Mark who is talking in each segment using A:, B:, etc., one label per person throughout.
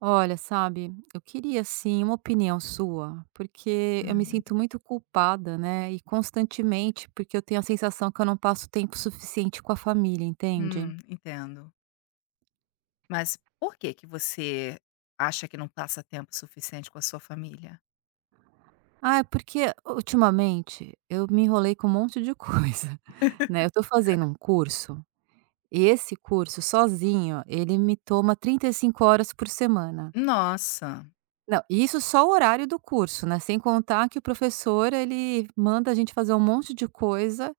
A: Olha, sabe, eu queria sim uma opinião sua, porque eu me
B: Uhum.
A: sinto muito culpada, né? E constantemente, porque eu tenho a sensação que eu não passo tempo suficiente com a família, entende?
B: Entendo. Mas por que que você acha que não passa tempo suficiente com a sua família?
A: Ah, é porque ultimamente eu me enrolei com um monte de coisa, né? Eu tô fazendo um curso, e esse curso sozinho, ele me toma 35 horas por semana.
B: Nossa.
A: Não, isso só o horário do curso, né? Sem contar que o professor, ele manda a gente fazer um monte de coisa.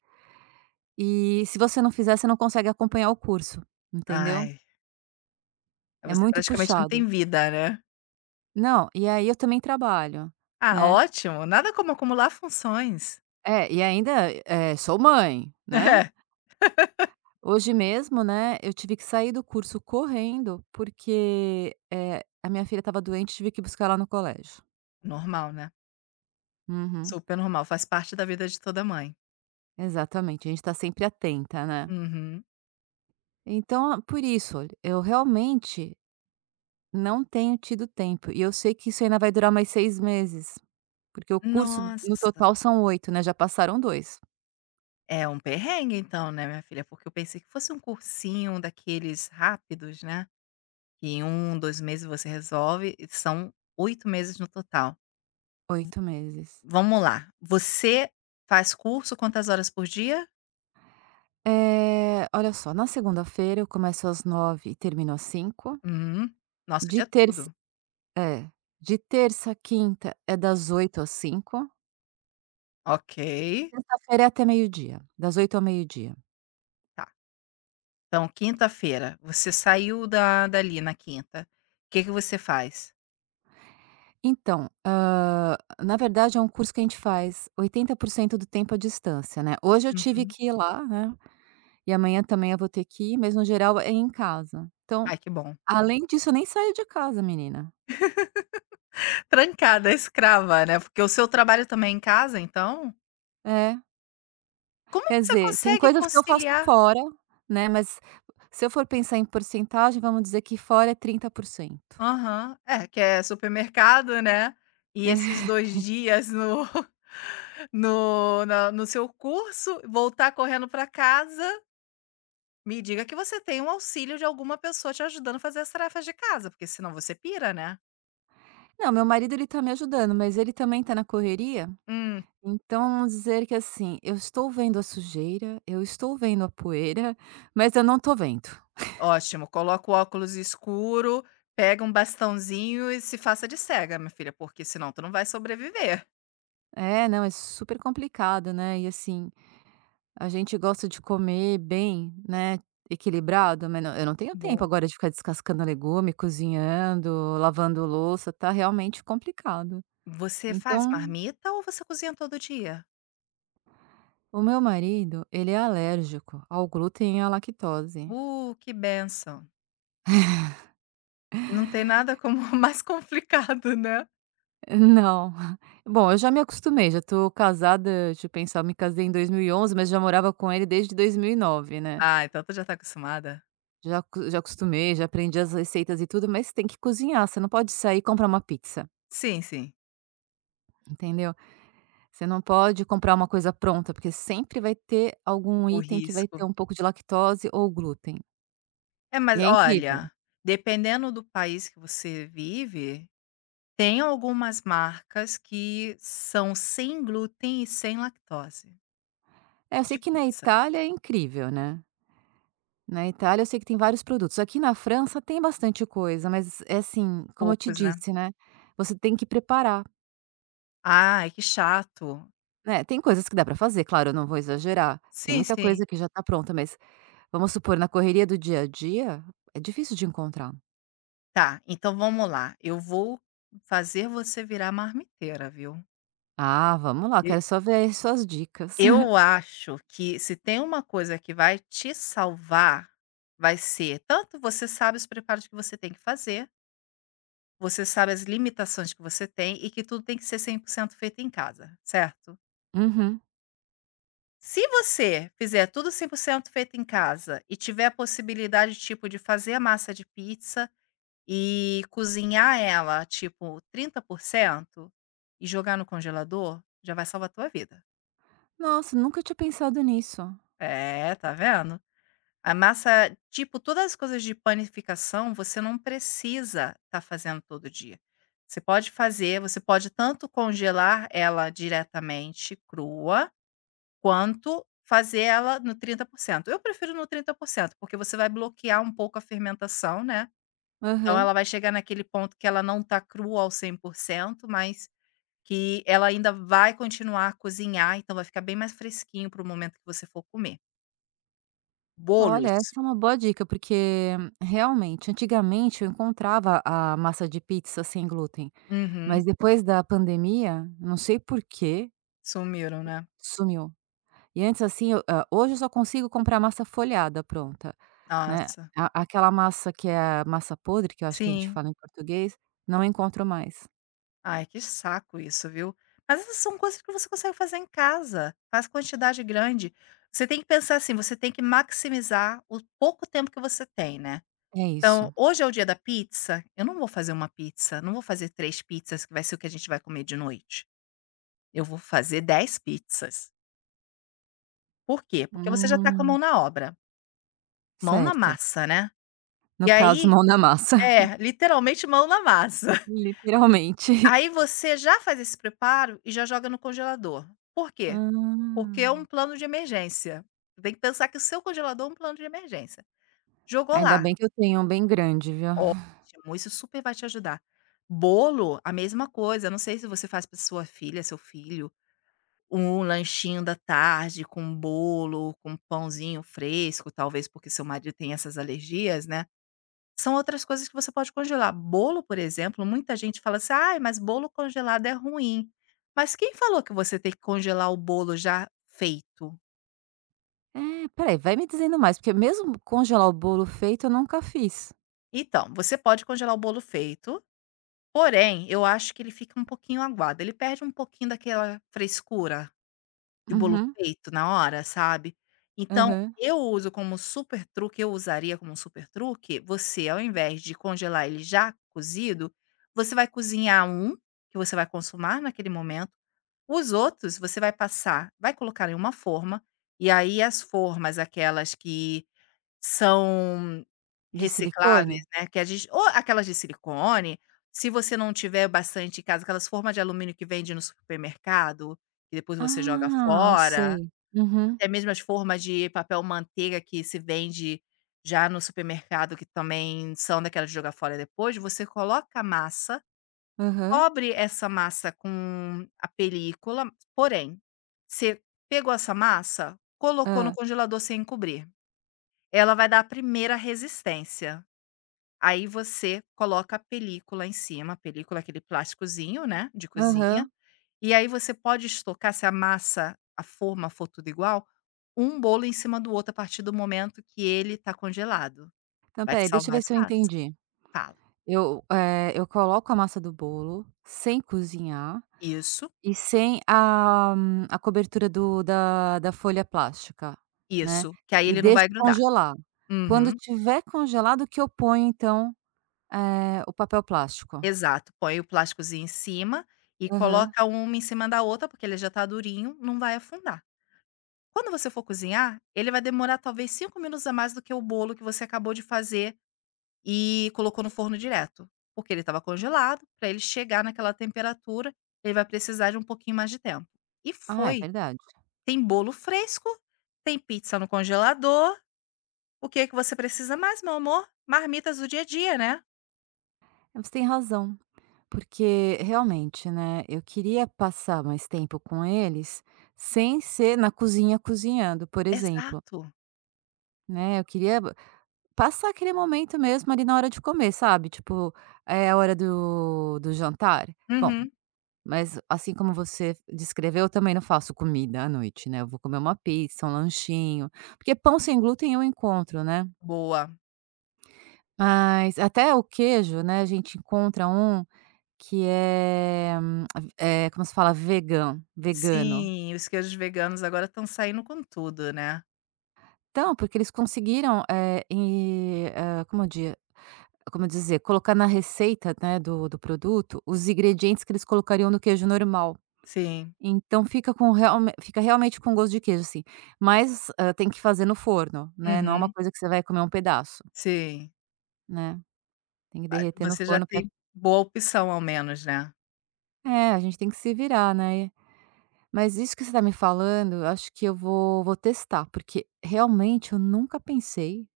A: E se você não fizer, você não consegue acompanhar o curso, entendeu?
B: Ai,
A: É
B: você
A: muito
B: praticamente não
A: puxado.
B: tem vida, né?
A: Não, e aí eu também trabalho,
B: Ah,
A: né.
B: ótimo. Nada como acumular funções.
A: É, e ainda, sou mãe, né.
B: É.
A: Hoje mesmo, né, eu tive que sair do curso correndo, porque, a minha filha estava doente, tive que buscar ela no colégio.
B: Normal, né?
A: Uhum.
B: Super normal. Faz parte da vida de toda mãe.
A: Exatamente, a gente está sempre atenta, né.
B: Uhum.
A: Então, por isso, olha, eu realmente não tenho tido tempo, e eu sei que isso ainda vai durar mais 6 meses. Porque o curso no
B: Nossa.
A: total são 8, né, já passaram 2,
B: É um perrengue então, né, minha filha? Porque eu pensei que fosse um cursinho daqueles rápidos, né? Que em 1, 2 meses você resolve, e são 8 meses no total.
A: 8 meses.
B: Vamos lá, você faz curso quantas horas por dia?
A: É, olha só, na segunda-feira eu começo às 9 e termino às 17.
B: Hum, nossa, o
A: de
B: dia
A: terça
B: todo.
A: é, de terça a quinta é das 8 às 5. H
B: Ok,
A: Sexta-feira é até meio-dia, das 8 ao meio-dia.
B: tá. Então quinta-feira, você saiu da dali na quinta. O que que você faz?
A: Então, na verdade é um curso que a gente faz 80% do tempo à distância, né, hoje eu tive
B: Uhum.
A: que ir lá, né, e amanhã também eu vou ter que ir, mas no geral é em casa. Então,
B: Ai que bom.
A: além disso eu nem saio de casa, menina.
B: Trancada, escrava, né, porque o seu trabalho também é em casa, então?
A: É.
B: Como
A: Quer
B: você
A: dizer, tem
B: consegue
A: coisas que eu faço
B: conciliar?
A: fora, né, mas se eu for pensar em porcentagem, vamos dizer que fora é 30%.
B: Aham, é que é supermercado, né, e esses 2 dias no no seu curso, voltar correndo para casa. Me diga que você tem um auxílio de alguma pessoa te ajudando a fazer as tarefas de casa, porque senão você pira, né?
A: Não, meu marido ele tá me ajudando, mas ele também tá na correria,
B: Hum,
A: então vamos dizer que, assim, eu estou vendo a sujeira, eu estou vendo a poeira, mas eu não tô vendo.
B: ótimo. Coloca o óculos escuro, pega um bastãozinho e se faça de cega, minha filha, porque senão tu não vai sobreviver.
A: É, não, é super complicado, né, e assim, a gente gosta de comer bem, né, equilibrado, mas não, eu não tenho tempo
B: Boa.
A: agora de ficar descascando legume, cozinhando, lavando louça, tá realmente complicado.
B: Você faz
A: Então,
B: marmita ou você cozinha todo dia?
A: o meu marido, ele é alérgico ao glúten e à lactose.
B: Que benção. Não tem nada como mais complicado, né?
A: Não. Bom, eu já me acostumei, já tô casada, deixa eu pensar, eu me casei em 2011, mas já morava com ele desde 2009, né.
B: Ah, então tu já tá acostumada?
A: Já acostumei, já aprendi as receitas e tudo, mas tem que cozinhar, você não pode sair e comprar uma pizza,
B: Sim, sim.
A: entendeu. Você não pode comprar uma coisa pronta, porque sempre vai ter algum
B: O
A: item que vai ter
B: risco.
A: um pouco de lactose ou glúten.
B: É, mas
A: E é incrível.
B: olha, dependendo do país que você vive, tem algumas marcas que são sem glúten e sem lactose,
A: É, eu sei
B: de
A: que na
B: pizza.
A: Itália é incrível, né. Na Itália eu sei que tem vários produtos. Aqui na França tem bastante coisa, mas é assim, como eu te
B: Poucos, né.
A: disse, né, você tem que preparar,
B: Ai, que chato.
A: né. Tem coisas que dá para fazer, claro, eu não vou exagerar. Tem
B: Sim,
A: muita
B: sim.
A: coisa que já está pronta, mas vamos supor, na correria do dia a dia, é difícil de encontrar.
B: Tá, então vamos lá, eu vou fazer você virar marmiteira, viu.
A: Ah, vamos lá,
B: E
A: quero só ver as suas dicas.
B: eu acho que se tem uma coisa que vai te salvar, vai ser tanto você sabe os preparos que você tem que fazer, você sabe as limitações que você tem e que tudo tem que ser 100% feito em casa, certo?
A: Uhum.
B: Se você fizer tudo 100% feito em casa e tiver a possibilidade, tipo, de fazer a massa de pizza e cozinhar ela, tipo, 30% e jogar no congelador, já vai salvar a tua vida.
A: Nossa, nunca tinha pensado nisso.
B: É, tá vendo? A massa, tipo, todas as coisas de panificação, você não precisa estar fazendo todo dia. Você pode fazer, você pode tanto congelar ela diretamente crua, quanto fazer ela no 30%. Eu prefiro no 30%, porque você vai bloquear um pouco a fermentação, né, então
A: Aham.
B: ela vai chegar naquele ponto que ela não tá crua ao 100%, mas que ela ainda vai continuar a cozinhar, então vai ficar bem mais fresquinho para o momento que você for comer.
A: Olha,
B: Bolos?
A: essa é uma boa dica, porque realmente, antigamente eu encontrava a massa de pizza sem glúten.
B: Uhum.
A: Mas depois da pandemia, não sei por quê,
B: Sumiram, né.
A: sumiu. E antes assim, hoje eu só consigo comprar massa folhada pronta, né.
B: Nossa.
A: A aquela massa que é a massa podre, que eu acho que a gente
B: Sim.
A: fala em português, não encontro mais.
B: Ai, que saco isso, viu. Mas essas são coisas que você consegue fazer em casa, faz quantidade grande. Você tem que pensar assim, você tem que maximizar o pouco tempo que você tem, né.
A: É
B: Então,
A: isso.
B: hoje é o dia da pizza, eu não vou fazer uma pizza, não vou fazer 3 pizzas que vai ser o que a gente vai comer de noite. Eu vou fazer 10 pizzas. Por quê? Porque você já tá com a mão
A: Hum,
B: na obra, mão na
A: certo.
B: massa, né. E
A: No caso,
B: aí
A: mão na massa,
B: é, literalmente mão na massa.
A: literalmente.
B: Aí você já faz esse preparo e já joga no congelador. Por
A: Hã.
B: quê? Porque é um plano de emergência. Tem que pensar que o seu congelador é um plano de emergência. Jogou
A: Ainda
B: lá,
A: bem que eu tenho um bem grande, viu.
B: ótimo, isso super vai te ajudar. Bolo, a mesma coisa, não sei se você faz para sua filha, seu filho, um lanchinho da tarde com bolo, com pãozinho fresco, talvez porque seu marido tem essas alergias, né. São outras coisas que você pode congelar. Bolo, por exemplo, muita gente fala assim: "Ai, mas bolo congelado é ruim". Mas quem falou que você tem que congelar o bolo já feito?
A: É, espera vai me dizendo mais, porque mesmo congelar o bolo feito eu nunca fiz.
B: Então, você pode congelar o bolo feito, porém, eu acho que ele fica um pouquinho aguado, ele perde um pouquinho daquela frescura de bolo
A: Uhum,
B: feito na hora, sabe. Então,
A: aham.
B: eu usaria como super truque, você ao invés de congelar ele já cozido, você vai cozinhar um, que você vai consumar naquele momento, os outros você vai colocar em uma forma, e aí as formas aquelas que são
A: De
B: recicláveis,
A: silicone?
B: né, que a gente ou aquelas de silicone, se você não tiver bastante em casa, aquelas formas de alumínio que vende no supermercado, que depois você joga
A: Ah, eu
B: fora,
A: sei. Uhum,
B: até mesmo as formas de papel manteiga que se vende já no supermercado, que também são daquelas de jogar fora depois, você coloca a massa,
A: aham,
B: cobre essa massa com a película, porém, você pegou essa massa, colocou no
A: hã,
B: congelador sem cobrir, ela vai dar a primeira resistência. Aí você coloca a película em cima, a película é aquele plásticozinho, né, de cozinha,
A: aham.
B: e aí você pode estocar, se a massa, a forma for tudo igual, um bolo em cima do outro a partir do momento que ele tá congelado.
A: Então
B: Vai te
A: peraí, deixa eu
B: salvar
A: ver se eu
B: espaço.
A: entendi.
B: Fala:
A: Eu coloco a massa do bolo sem cozinhar
B: "Isso,
A: e sem a cobertura do da da folha plástica, né,
B: isso", que aí
A: e
B: ele não
A: deixo
B: vai grudar.
A: congelar. Quando
B: Uhum,
A: tiver congelado que eu ponho então, o papel plástico.
B: exato. Põe o plásticozinho em cima e
A: Aham.
B: coloca uma em cima da outra, porque ele já tá durinho, não vai afundar. Quando você for cozinhar, ele vai demorar talvez 5 minutos a mais do que o bolo que você acabou de fazer e colocou no forno direto, porque ele estava congelado. Para ele chegar naquela temperatura, ele vai precisar de um pouquinho mais de tempo. E
A: Ah, é
B: foi.
A: verdade.
B: Tem bolo fresco, tem pizza no congelador, o que é que você precisa mais, meu amor? Marmitas do dia a dia, né.
A: Você tem razão. Porque realmente, né, eu queria passar mais tempo com eles sem ser na cozinha cozinhando, por exemplo,
B: Exato.
A: né, eu queria passar aquele momento mesmo ali na hora de comer, sabe, tipo, é a hora do jantar. Bom,
B: Uhum.
A: mas assim como você descreveu, eu também não faço comida à noite, né, eu vou comer uma pizza, um lanchinho, porque pão sem glúten eu encontro, né.
B: Boa.
A: Mas até o queijo, né, a gente encontra um, que é, como se fala? Vegan, vegano.
B: Sim, os queijos veganos agora estão saindo com tudo, né.
A: Então, porque eles conseguiram, e, como dizer? Colocar na receita, né, do produto, os ingredientes que eles colocariam no queijo normal.
B: Sim.
A: Então fica com realme fica realmente com gosto de queijo, assim. Mas, tem que fazer no forno, né, não é uma
B: Uhum.
A: coisa que você vai comer um pedaço,
B: Sim.
A: né. Tem que
B: Mas
A: derreter no
B: você já
A: forno. pra
B: tem boa opção ao menos, né.
A: é, a gente tem que se virar, né. Mas isso que você está me falando, eu acho que eu vou testar, porque realmente eu nunca pensei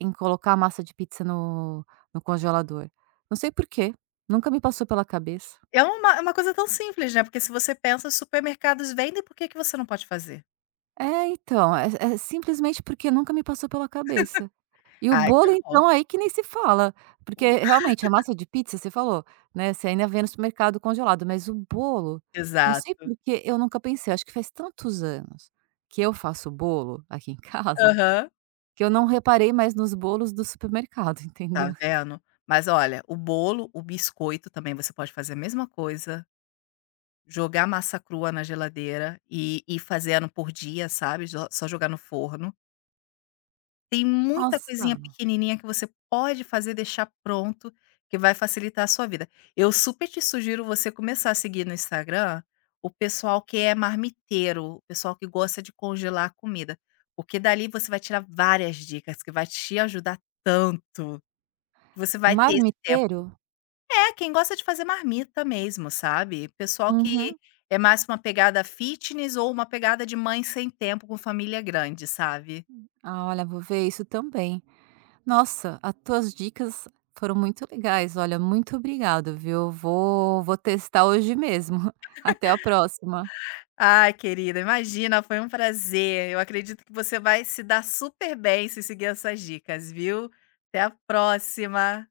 A: em colocar a massa de pizza no congelador. Não sei por quê, nunca me passou pela cabeça.
B: É uma coisa tão simples, né, porque se você pensa os supermercados vendem, por que que você não pode fazer?
A: É, então, é simplesmente porque nunca me passou pela cabeça. E o
B: Ai que
A: bolo
B: bom.
A: então, aí que nem se fala, porque realmente a massa de pizza, você falou, né, você ainda vê no supermercado congelado, mas o bolo, não sei
B: Exato.
A: por que eu nunca pensei, acho que faz tantos anos que eu faço bolo aqui em casa
B: Aham.
A: que eu não reparei mais nos bolos do supermercado,
B: Tá
A: entendeu.
B: vendo? Mas olha, o bolo, o biscoito também você pode fazer a mesma coisa, jogar massa crua na geladeira e ir fazendo por dia, sabe, jo só jogar no forno. Tem muita coisinha
A: Nossa,
B: pequenininha que você pode fazer, deixar pronto, que vai facilitar a sua vida. Eu super te sugiro você começar a seguir no Instagram o pessoal que é marmiteiro, o pessoal que gosta de congelar a comida, porque dali você vai tirar várias dicas que vai te ajudar tanto, que você vai ter esse tempo.
A: marmiteiro?
B: É, quem gosta de fazer marmita mesmo, sabe? Pessoal que
A: Uhum.
B: é mais uma pegada fitness ou uma pegada de mãe sem tempo com família grande, sabe?
A: Ah, olha, vou ver isso também. Nossa, as tuas dicas foram muito legais. Olha, muito obrigado, viu. Vou testar hoje mesmo. Até a próxima.
B: Ai, querida, imagina, foi um prazer. Eu acredito que você vai se dar super bem se seguir essas dicas, viu? Até a próxima.